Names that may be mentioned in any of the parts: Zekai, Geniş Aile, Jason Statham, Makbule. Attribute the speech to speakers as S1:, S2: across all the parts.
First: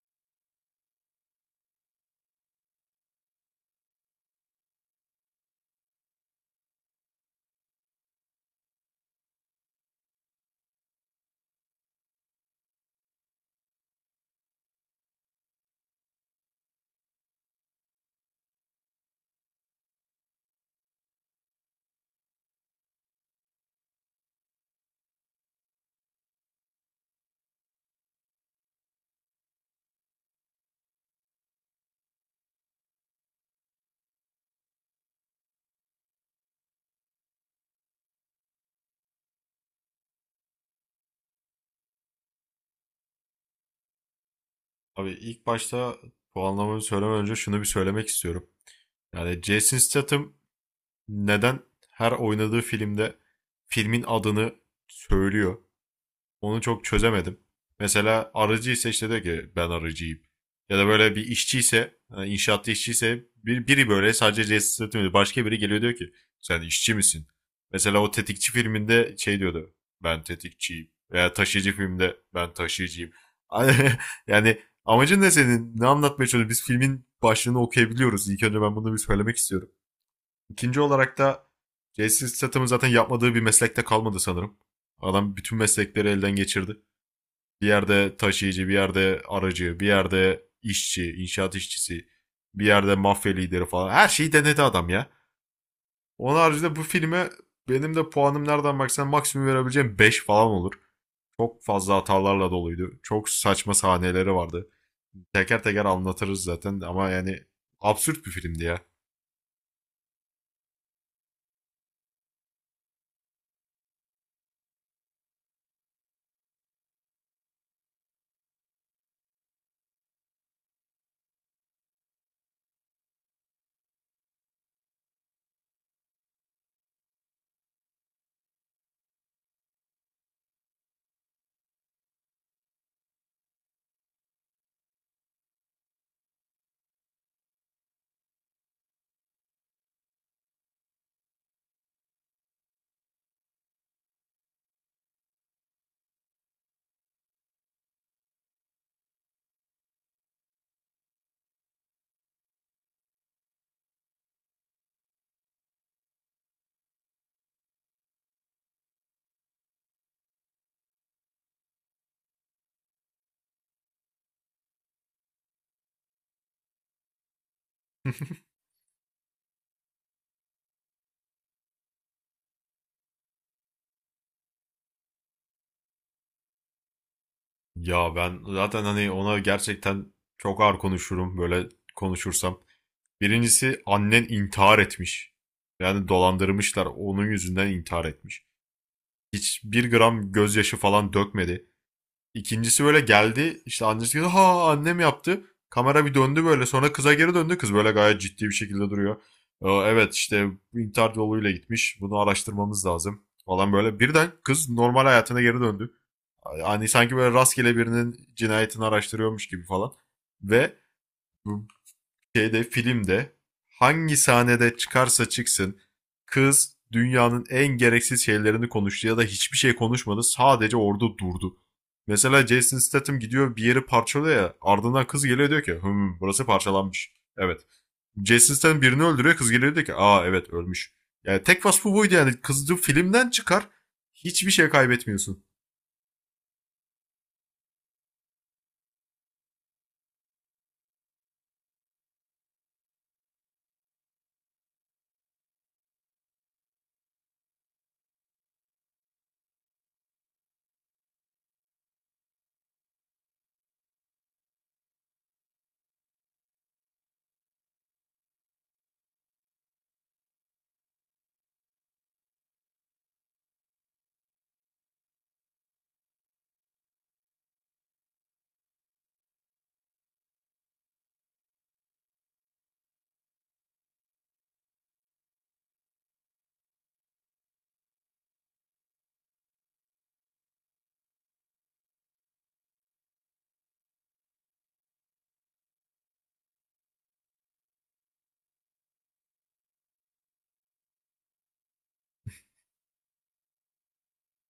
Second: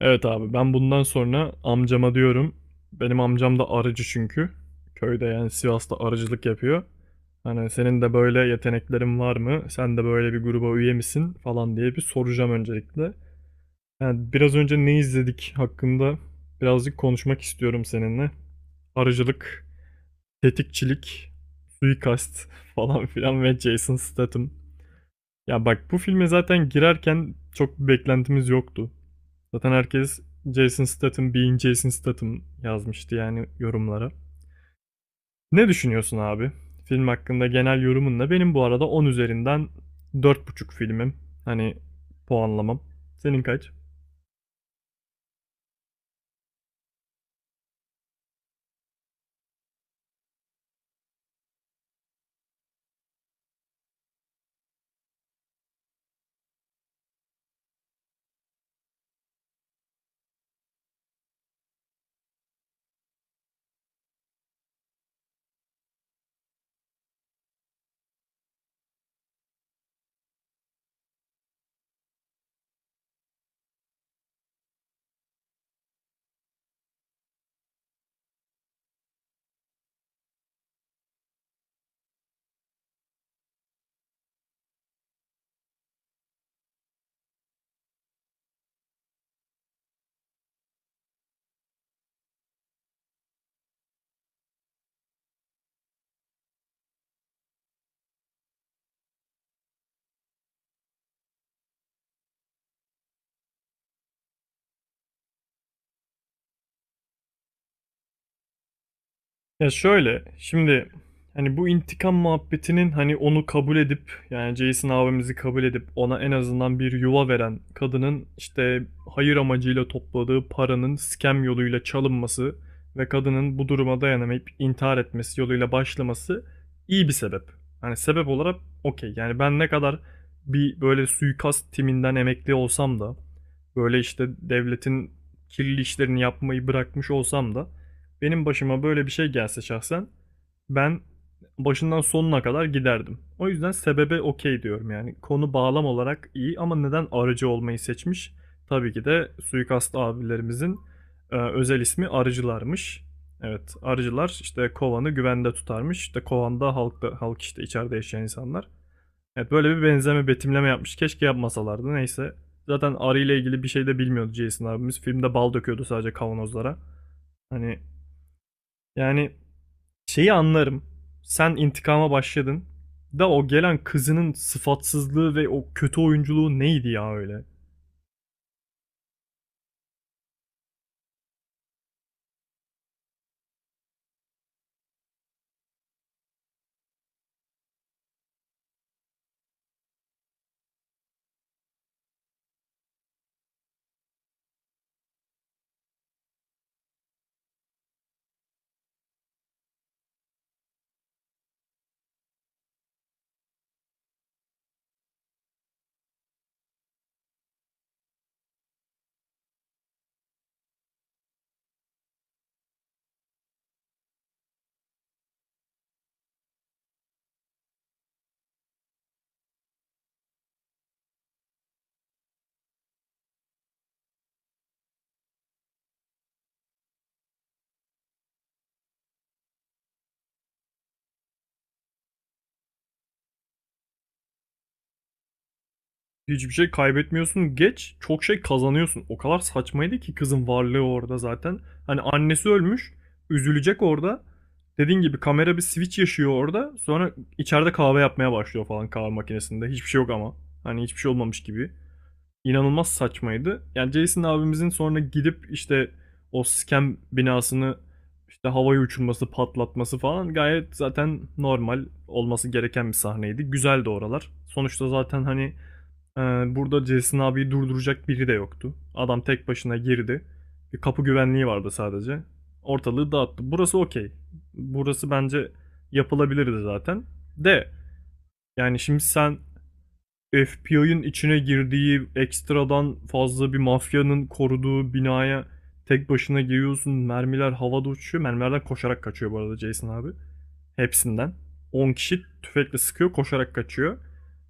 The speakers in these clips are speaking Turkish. S1: Evet abi, ben bundan sonra amcama diyorum. Benim amcam da arıcı çünkü. Köyde, yani Sivas'ta arıcılık yapıyor. Hani senin de böyle yeteneklerin var mı? Sen de böyle bir gruba üye misin falan diye bir soracağım öncelikle. Yani biraz önce ne izledik hakkında birazcık konuşmak istiyorum seninle. Arıcılık, tetikçilik, suikast falan filan ve Jason Statham. Ya bak, bu filme zaten girerken çok bir beklentimiz yoktu. Zaten herkes Jason Statham being Jason Statham yazmıştı yani yorumlara. Ne düşünüyorsun abi? Film hakkında genel yorumunla, benim bu arada 10 üzerinden 4,5 filmim. Hani puanlamam. Senin kaç?
S2: Abi ilk başta puanlamamı söylemeden önce şunu bir söylemek istiyorum. Yani Jason Statham neden her oynadığı filmde filmin adını söylüyor? Onu çok çözemedim. Mesela arıcı ise işte diyor ki ben arıcıyım. Ya da böyle bir işçiyse, yani inşaatta işçiyse biri böyle sadece cesaret ediyor. Başka biri geliyor diyor ki sen işçi misin? Mesela o tetikçi filminde şey diyordu ben tetikçiyim. Veya taşıyıcı filmde ben taşıyıcıyım. Yani amacın ne senin? Ne anlatmaya çalışıyorsun? Biz filmin başlığını okuyabiliyoruz. İlk önce ben bunu bir söylemek istiyorum. İkinci olarak da Jason Statham'ın zaten yapmadığı bir meslekte kalmadı sanırım. Adam bütün meslekleri elden geçirdi. Bir yerde taşıyıcı, bir yerde aracı, bir yerde işçi, inşaat işçisi, bir yerde mafya lideri falan. Her şeyi denedi adam ya. Onun haricinde bu filme benim de puanım nereden baksan maksimum verebileceğim 5 falan olur. Çok fazla hatalarla doluydu. Çok saçma sahneleri vardı. Teker teker anlatırız zaten ama yani absürt bir filmdi ya.
S1: Ya şöyle, şimdi hani bu intikam muhabbetinin, hani onu kabul edip, yani Jason abimizi kabul edip ona en azından bir yuva veren kadının işte hayır amacıyla topladığı paranın scam yoluyla çalınması ve kadının bu duruma dayanamayıp intihar etmesi yoluyla başlaması iyi bir sebep. Hani sebep olarak okey. Yani ben ne kadar bir böyle suikast timinden emekli olsam da, böyle işte devletin kirli işlerini yapmayı bırakmış olsam da, benim başıma böyle bir şey gelse şahsen ben başından sonuna kadar giderdim. O yüzden sebebe okey diyorum yani. Konu bağlam olarak iyi ama neden arıcı olmayı seçmiş? Tabii ki de suikast abilerimizin özel ismi arıcılarmış. Evet, arıcılar işte kovanı güvende tutarmış. İşte kovanda halkta halk, işte içeride yaşayan insanlar. Evet, böyle bir benzeme betimleme yapmış. Keşke yapmasalardı. Neyse. Zaten arı ile ilgili bir şey de bilmiyordu Jason abimiz. Filmde bal döküyordu sadece kavanozlara. Hani yani şeyi anlarım. Sen intikama başladın. Da o gelen kızının sıfatsızlığı ve o kötü oyunculuğu neydi ya öyle?
S2: Ya ben zaten hani ona gerçekten çok ağır konuşurum böyle konuşursam. Birincisi annen intihar etmiş. Yani dolandırmışlar. Onun yüzünden intihar etmiş. Hiçbir gram gözyaşı falan dökmedi. İkincisi böyle geldi. İşte annesi dedi ha annem yaptı. Kamera bir döndü böyle. Sonra kıza geri döndü. Kız böyle gayet ciddi bir şekilde duruyor. "Evet işte intihar yoluyla gitmiş. Bunu araştırmamız lazım falan böyle. Birden kız normal hayatına geri döndü. Yani sanki böyle rastgele birinin cinayetini araştırıyormuş gibi falan. Ve şeyde filmde hangi sahnede çıkarsa çıksın kız dünyanın en gereksiz şeylerini konuştu ya da hiçbir şey konuşmadı sadece orada durdu. Mesela Jason Statham gidiyor bir yeri parçalıyor ya ardından kız geliyor diyor ki hım burası parçalanmış. Evet. Jason Statham birini öldürüyor kız geliyor diyor ki aa evet ölmüş. Yani tek vasfı buydu yani kızcı filmden çıkar hiçbir şey kaybetmiyorsun.
S1: Hiçbir şey kaybetmiyorsun, geç çok şey kazanıyorsun. O kadar saçmaydı ki kızın varlığı orada zaten. Hani annesi ölmüş, üzülecek orada. Dediğin gibi kamera bir switch yaşıyor orada. Sonra içeride kahve yapmaya başlıyor falan, kahve makinesinde. Hiçbir şey yok ama. Hani hiçbir şey olmamış gibi. İnanılmaz saçmaydı. Yani Jason abimizin sonra gidip işte o scam binasını işte havaya uçurması, patlatması falan gayet zaten normal olması gereken bir sahneydi. Güzeldi oralar. Sonuçta zaten hani e, burada Jason abiyi durduracak biri de yoktu. Adam tek başına girdi. Bir kapı güvenliği vardı sadece. Ortalığı dağıttı. Burası okey. Burası bence yapılabilirdi zaten. De yani şimdi sen FBI'ın içine girdiği ekstradan fazla bir mafyanın koruduğu binaya tek başına giriyorsun. Mermiler havada uçuyor. Mermilerden koşarak kaçıyor bu arada Jason abi. Hepsinden. 10 kişi tüfekle sıkıyor, koşarak kaçıyor.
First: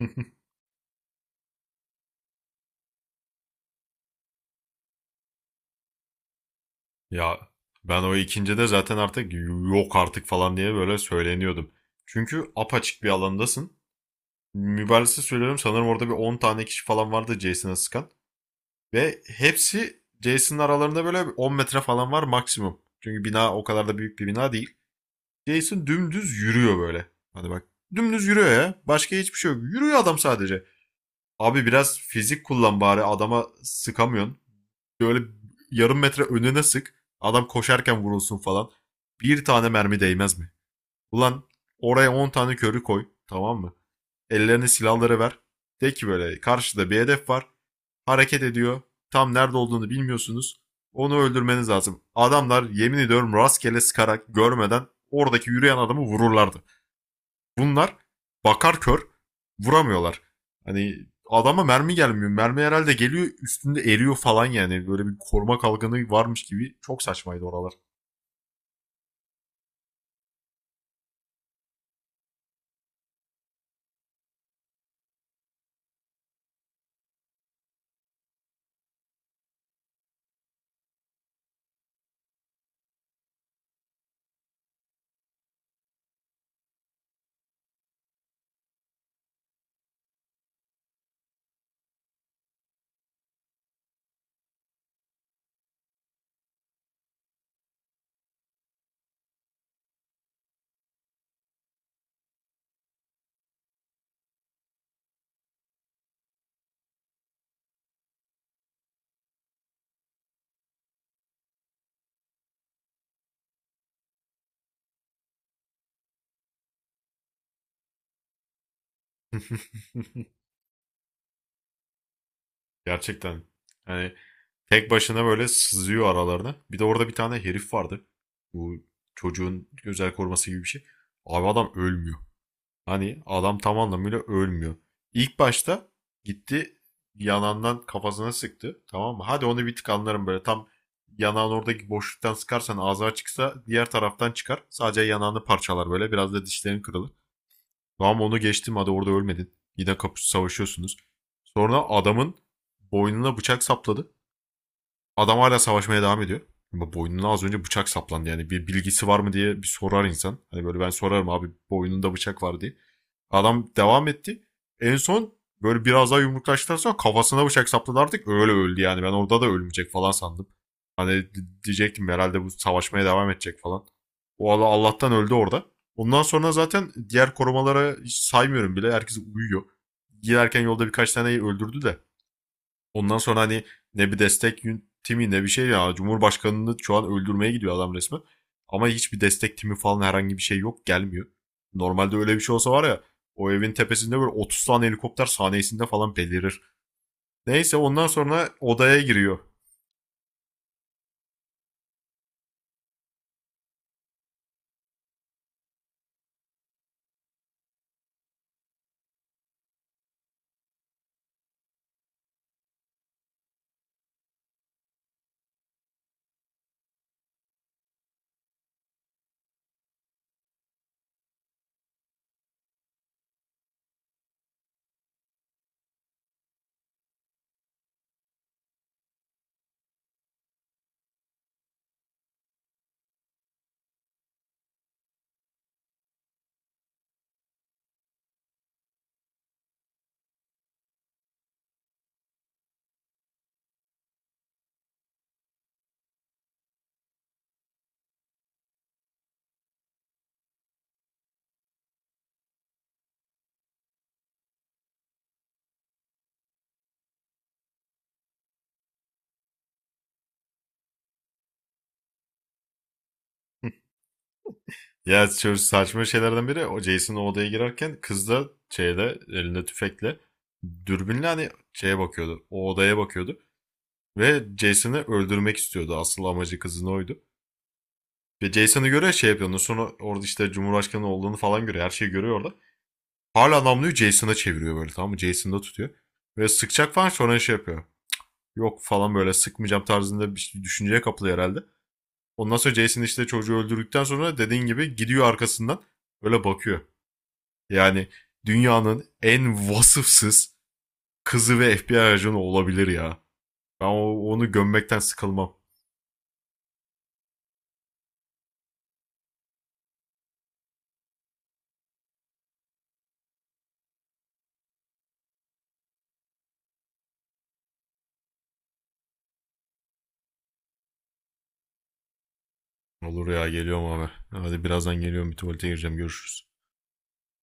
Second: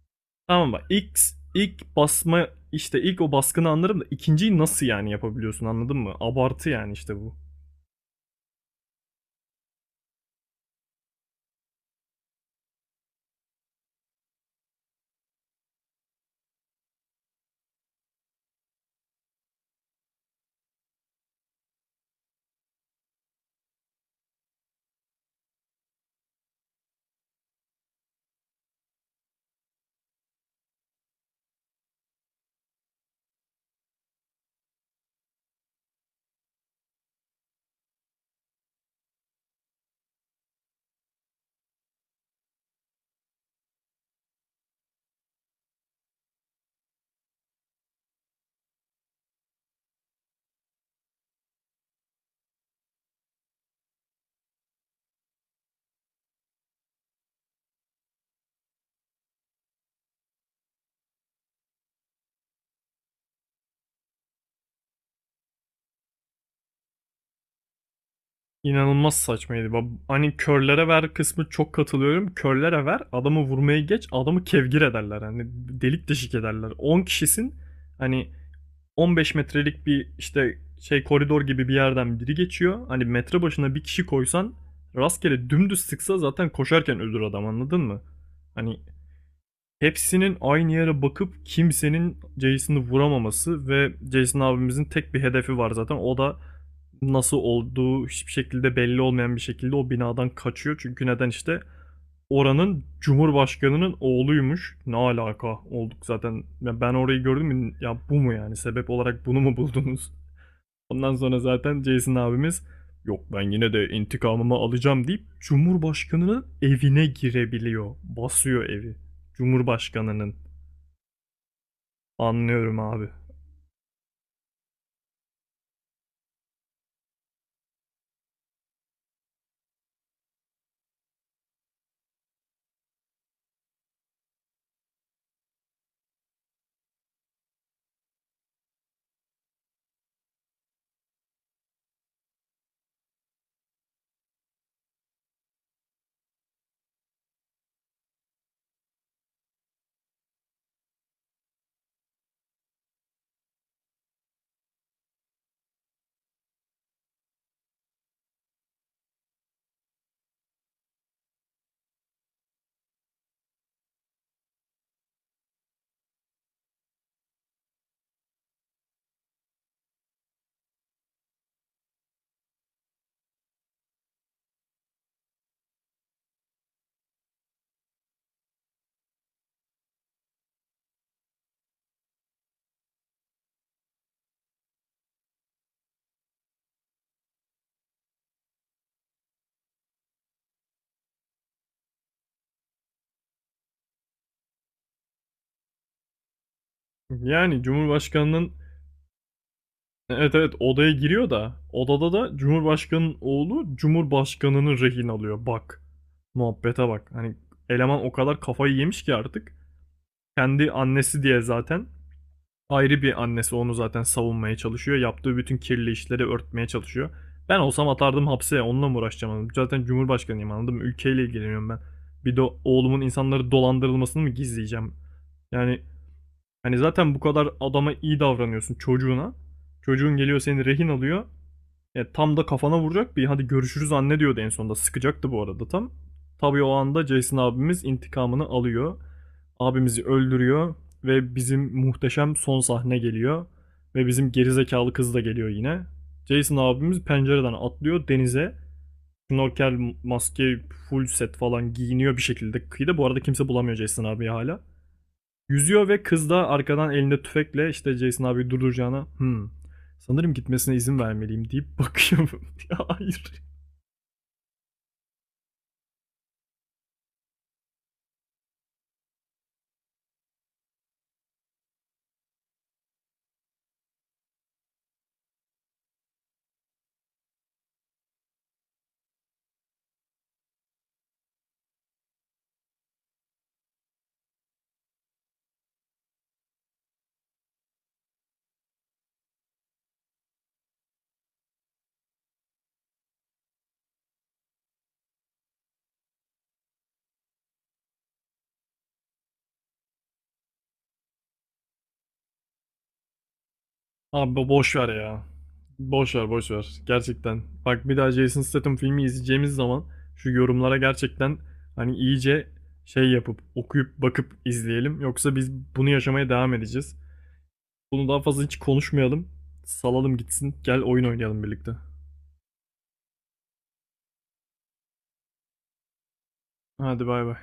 S1: Tamam bak, ilk, ilk basma işte ilk o baskını anlarım da ikinciyi nasıl yani yapabiliyorsun, anladın mı? Abartı yani işte bu.
S2: Ya ben o ikincide zaten artık yok artık falan diye böyle söyleniyordum. Çünkü apaçık bir alandasın. Mübarese söylüyorum sanırım orada bir 10 tane kişi falan vardı Jason'a sıkan. Ve hepsi Jason'ın aralarında böyle 10 metre falan var maksimum. Çünkü bina o kadar da büyük bir bina değil. Jason dümdüz yürüyor böyle. Hadi bak dümdüz yürüyor ya. Başka hiçbir şey yok. Yürüyor adam sadece. Abi biraz fizik kullan bari adama sıkamıyorsun. Böyle yarım metre önüne sık. Adam koşarken vurulsun falan. Bir tane mermi değmez mi? Ulan oraya 10 tane körü koy. Tamam mı? Ellerine silahları ver. De ki böyle karşıda bir hedef var. Hareket ediyor. Tam nerede olduğunu bilmiyorsunuz. Onu öldürmeniz lazım. Adamlar yemin ediyorum rastgele sıkarak görmeden oradaki yürüyen adamı vururlardı bunlar, bakar kör vuramıyorlar. Hani adama mermi gelmiyor. Mermi herhalde geliyor üstünde eriyor falan yani. Böyle bir koruma kalkanı varmış gibi. Çok saçmaydı oralar.
S1: İnanılmaz saçmaydı. Hani körlere ver kısmı, çok katılıyorum. Körlere ver, adamı vurmaya geç, adamı kevgir ederler. Hani delik deşik ederler. 10 kişisin, hani 15 metrelik bir işte şey koridor gibi bir yerden biri geçiyor. Hani metre başına bir kişi koysan, rastgele dümdüz sıksa zaten koşarken ölür adam, anladın mı? Hani hepsinin aynı yere bakıp kimsenin Jason'ı vuramaması ve Jason abimizin tek bir hedefi var zaten. O da nasıl olduğu hiçbir şekilde belli olmayan bir şekilde o binadan kaçıyor. Çünkü neden, işte oranın cumhurbaşkanının oğluymuş. Ne alaka olduk zaten. Ya ben orayı gördüm mü? Ya bu mu yani? Sebep olarak bunu mu buldunuz? Ondan sonra zaten Jason abimiz yok, ben yine de intikamımı alacağım deyip cumhurbaşkanının evine girebiliyor. Basıyor evi. Cumhurbaşkanının. Anlıyorum abi.
S2: Gerçekten. Yani tek başına böyle sızıyor aralarına. Bir de orada bir tane herif vardı. Bu çocuğun özel koruması gibi bir şey. Abi adam ölmüyor. Hani adam tam anlamıyla ölmüyor. İlk başta gitti yanağından kafasına sıktı. Tamam mı? Hadi onu bir tık anlarım böyle. Tam yanağın oradaki boşluktan sıkarsan ağzı açıksa diğer taraftan çıkar. Sadece yanağını parçalar böyle. Biraz da dişlerin kırılır. Tamam onu geçtim hadi orada ölmedin. Yine kapış savaşıyorsunuz. Sonra adamın boynuna bıçak sapladı. Adam hala savaşmaya devam ediyor. Ama boynuna az önce bıçak saplandı. Yani bir bilgisi var mı diye bir sorar insan. Hani böyle ben sorarım abi boynunda bıçak var diye. Adam devam etti. En son böyle biraz daha yumruklaştıktan sonra kafasına bıçak sapladı artık. Öyle öldü yani. Ben orada da ölmeyecek falan sandım. Hani diyecektim herhalde bu savaşmaya devam edecek falan. O Allah'tan öldü orada. Ondan sonra zaten diğer korumalara hiç saymıyorum bile. Herkes uyuyor. Giderken yolda birkaç taneyi öldürdü de. Ondan sonra hani ne bir destek timi ne bir şey ya. Cumhurbaşkanını şu an öldürmeye gidiyor adam resmen. Ama hiçbir destek timi falan herhangi bir şey yok gelmiyor. Normalde öyle bir şey olsa var ya o evin tepesinde böyle 30 tane helikopter saniyesinde falan belirir.
S1: Yani
S2: Neyse ondan sonra
S1: Cumhurbaşkanının,
S2: odaya giriyor.
S1: evet, evet, odaya giriyor da odada da Cumhurbaşkanının oğlu Cumhurbaşkanını rehin alıyor. Bak. Muhabbete bak. Hani eleman o kadar kafayı yemiş ki artık. Kendi annesi diye zaten, ayrı bir annesi onu zaten savunmaya çalışıyor. Yaptığı bütün kirli işleri örtmeye çalışıyor. Ben olsam atardım hapse. Onunla mı uğraşacağım? Zaten Cumhurbaşkanıyım, anladım. Ülkeyle ilgileniyorum ben. Bir de oğlumun insanları dolandırılmasını mı gizleyeceğim? Yani hani zaten bu kadar adama iyi davranıyorsun, çocuğuna. Çocuğun geliyor, seni rehin alıyor. Tam da kafana vuracak bir hadi görüşürüz anne diyordu en sonunda. Sıkacaktı bu arada tam. Tabii o anda Jason abimiz intikamını alıyor. Abimizi öldürüyor ve bizim muhteşem son sahne geliyor. Ve bizim gerizekalı kız da geliyor yine. Jason abimiz pencereden atlıyor denize. Snorkel, maske, full set falan giyiniyor bir şekilde kıyıda. Bu arada kimse bulamıyor Jason abi hala. Yüzüyor ve kız da arkadan elinde tüfekle işte Jason abi durduracağına sanırım gitmesine izin vermeliyim deyip bakıyorum. Ya, hayır.
S2: Ya şöyle saçma şeylerden biri o Jason odaya girerken kız da şeyde elinde tüfekle dürbünle hani şeye bakıyordu. O odaya bakıyordu. Ve Jason'ı öldürmek istiyordu. Asıl amacı kızın oydu. Ve Jason'ı görüyor şey yapıyor. Ondan sonra orada işte Cumhurbaşkanı olduğunu falan görüyor. Her şeyi görüyor orada. Hala namluyu Jason'a çeviriyor böyle, tamam mı? Jason'da tutuyor. Ve sıkacak falan sonra şey yapıyor. Yok falan böyle sıkmayacağım tarzında bir şey, düşünceye kapılıyor herhalde. Ondan sonra Jason işte çocuğu öldürdükten sonra dediğin gibi gidiyor arkasından böyle bakıyor. Yani dünyanın en vasıfsız kızı ve FBI ajanı olabilir ya. Ben
S1: Abi
S2: onu
S1: boş ver
S2: gömmekten
S1: ya.
S2: sıkılmam.
S1: Boş ver, boş ver. Gerçekten. Bak, bir daha Jason Statham filmi izleyeceğimiz zaman şu yorumlara gerçekten hani iyice şey yapıp okuyup bakıp izleyelim. Yoksa biz bunu yaşamaya devam edeceğiz. Bunu daha fazla hiç konuşmayalım. Salalım gitsin. Gel oyun oynayalım birlikte.
S2: Olur ya geliyorum abi. Hadi birazdan geliyorum bir tuvalete gireceğim görüşürüz.
S1: Hadi bay bay.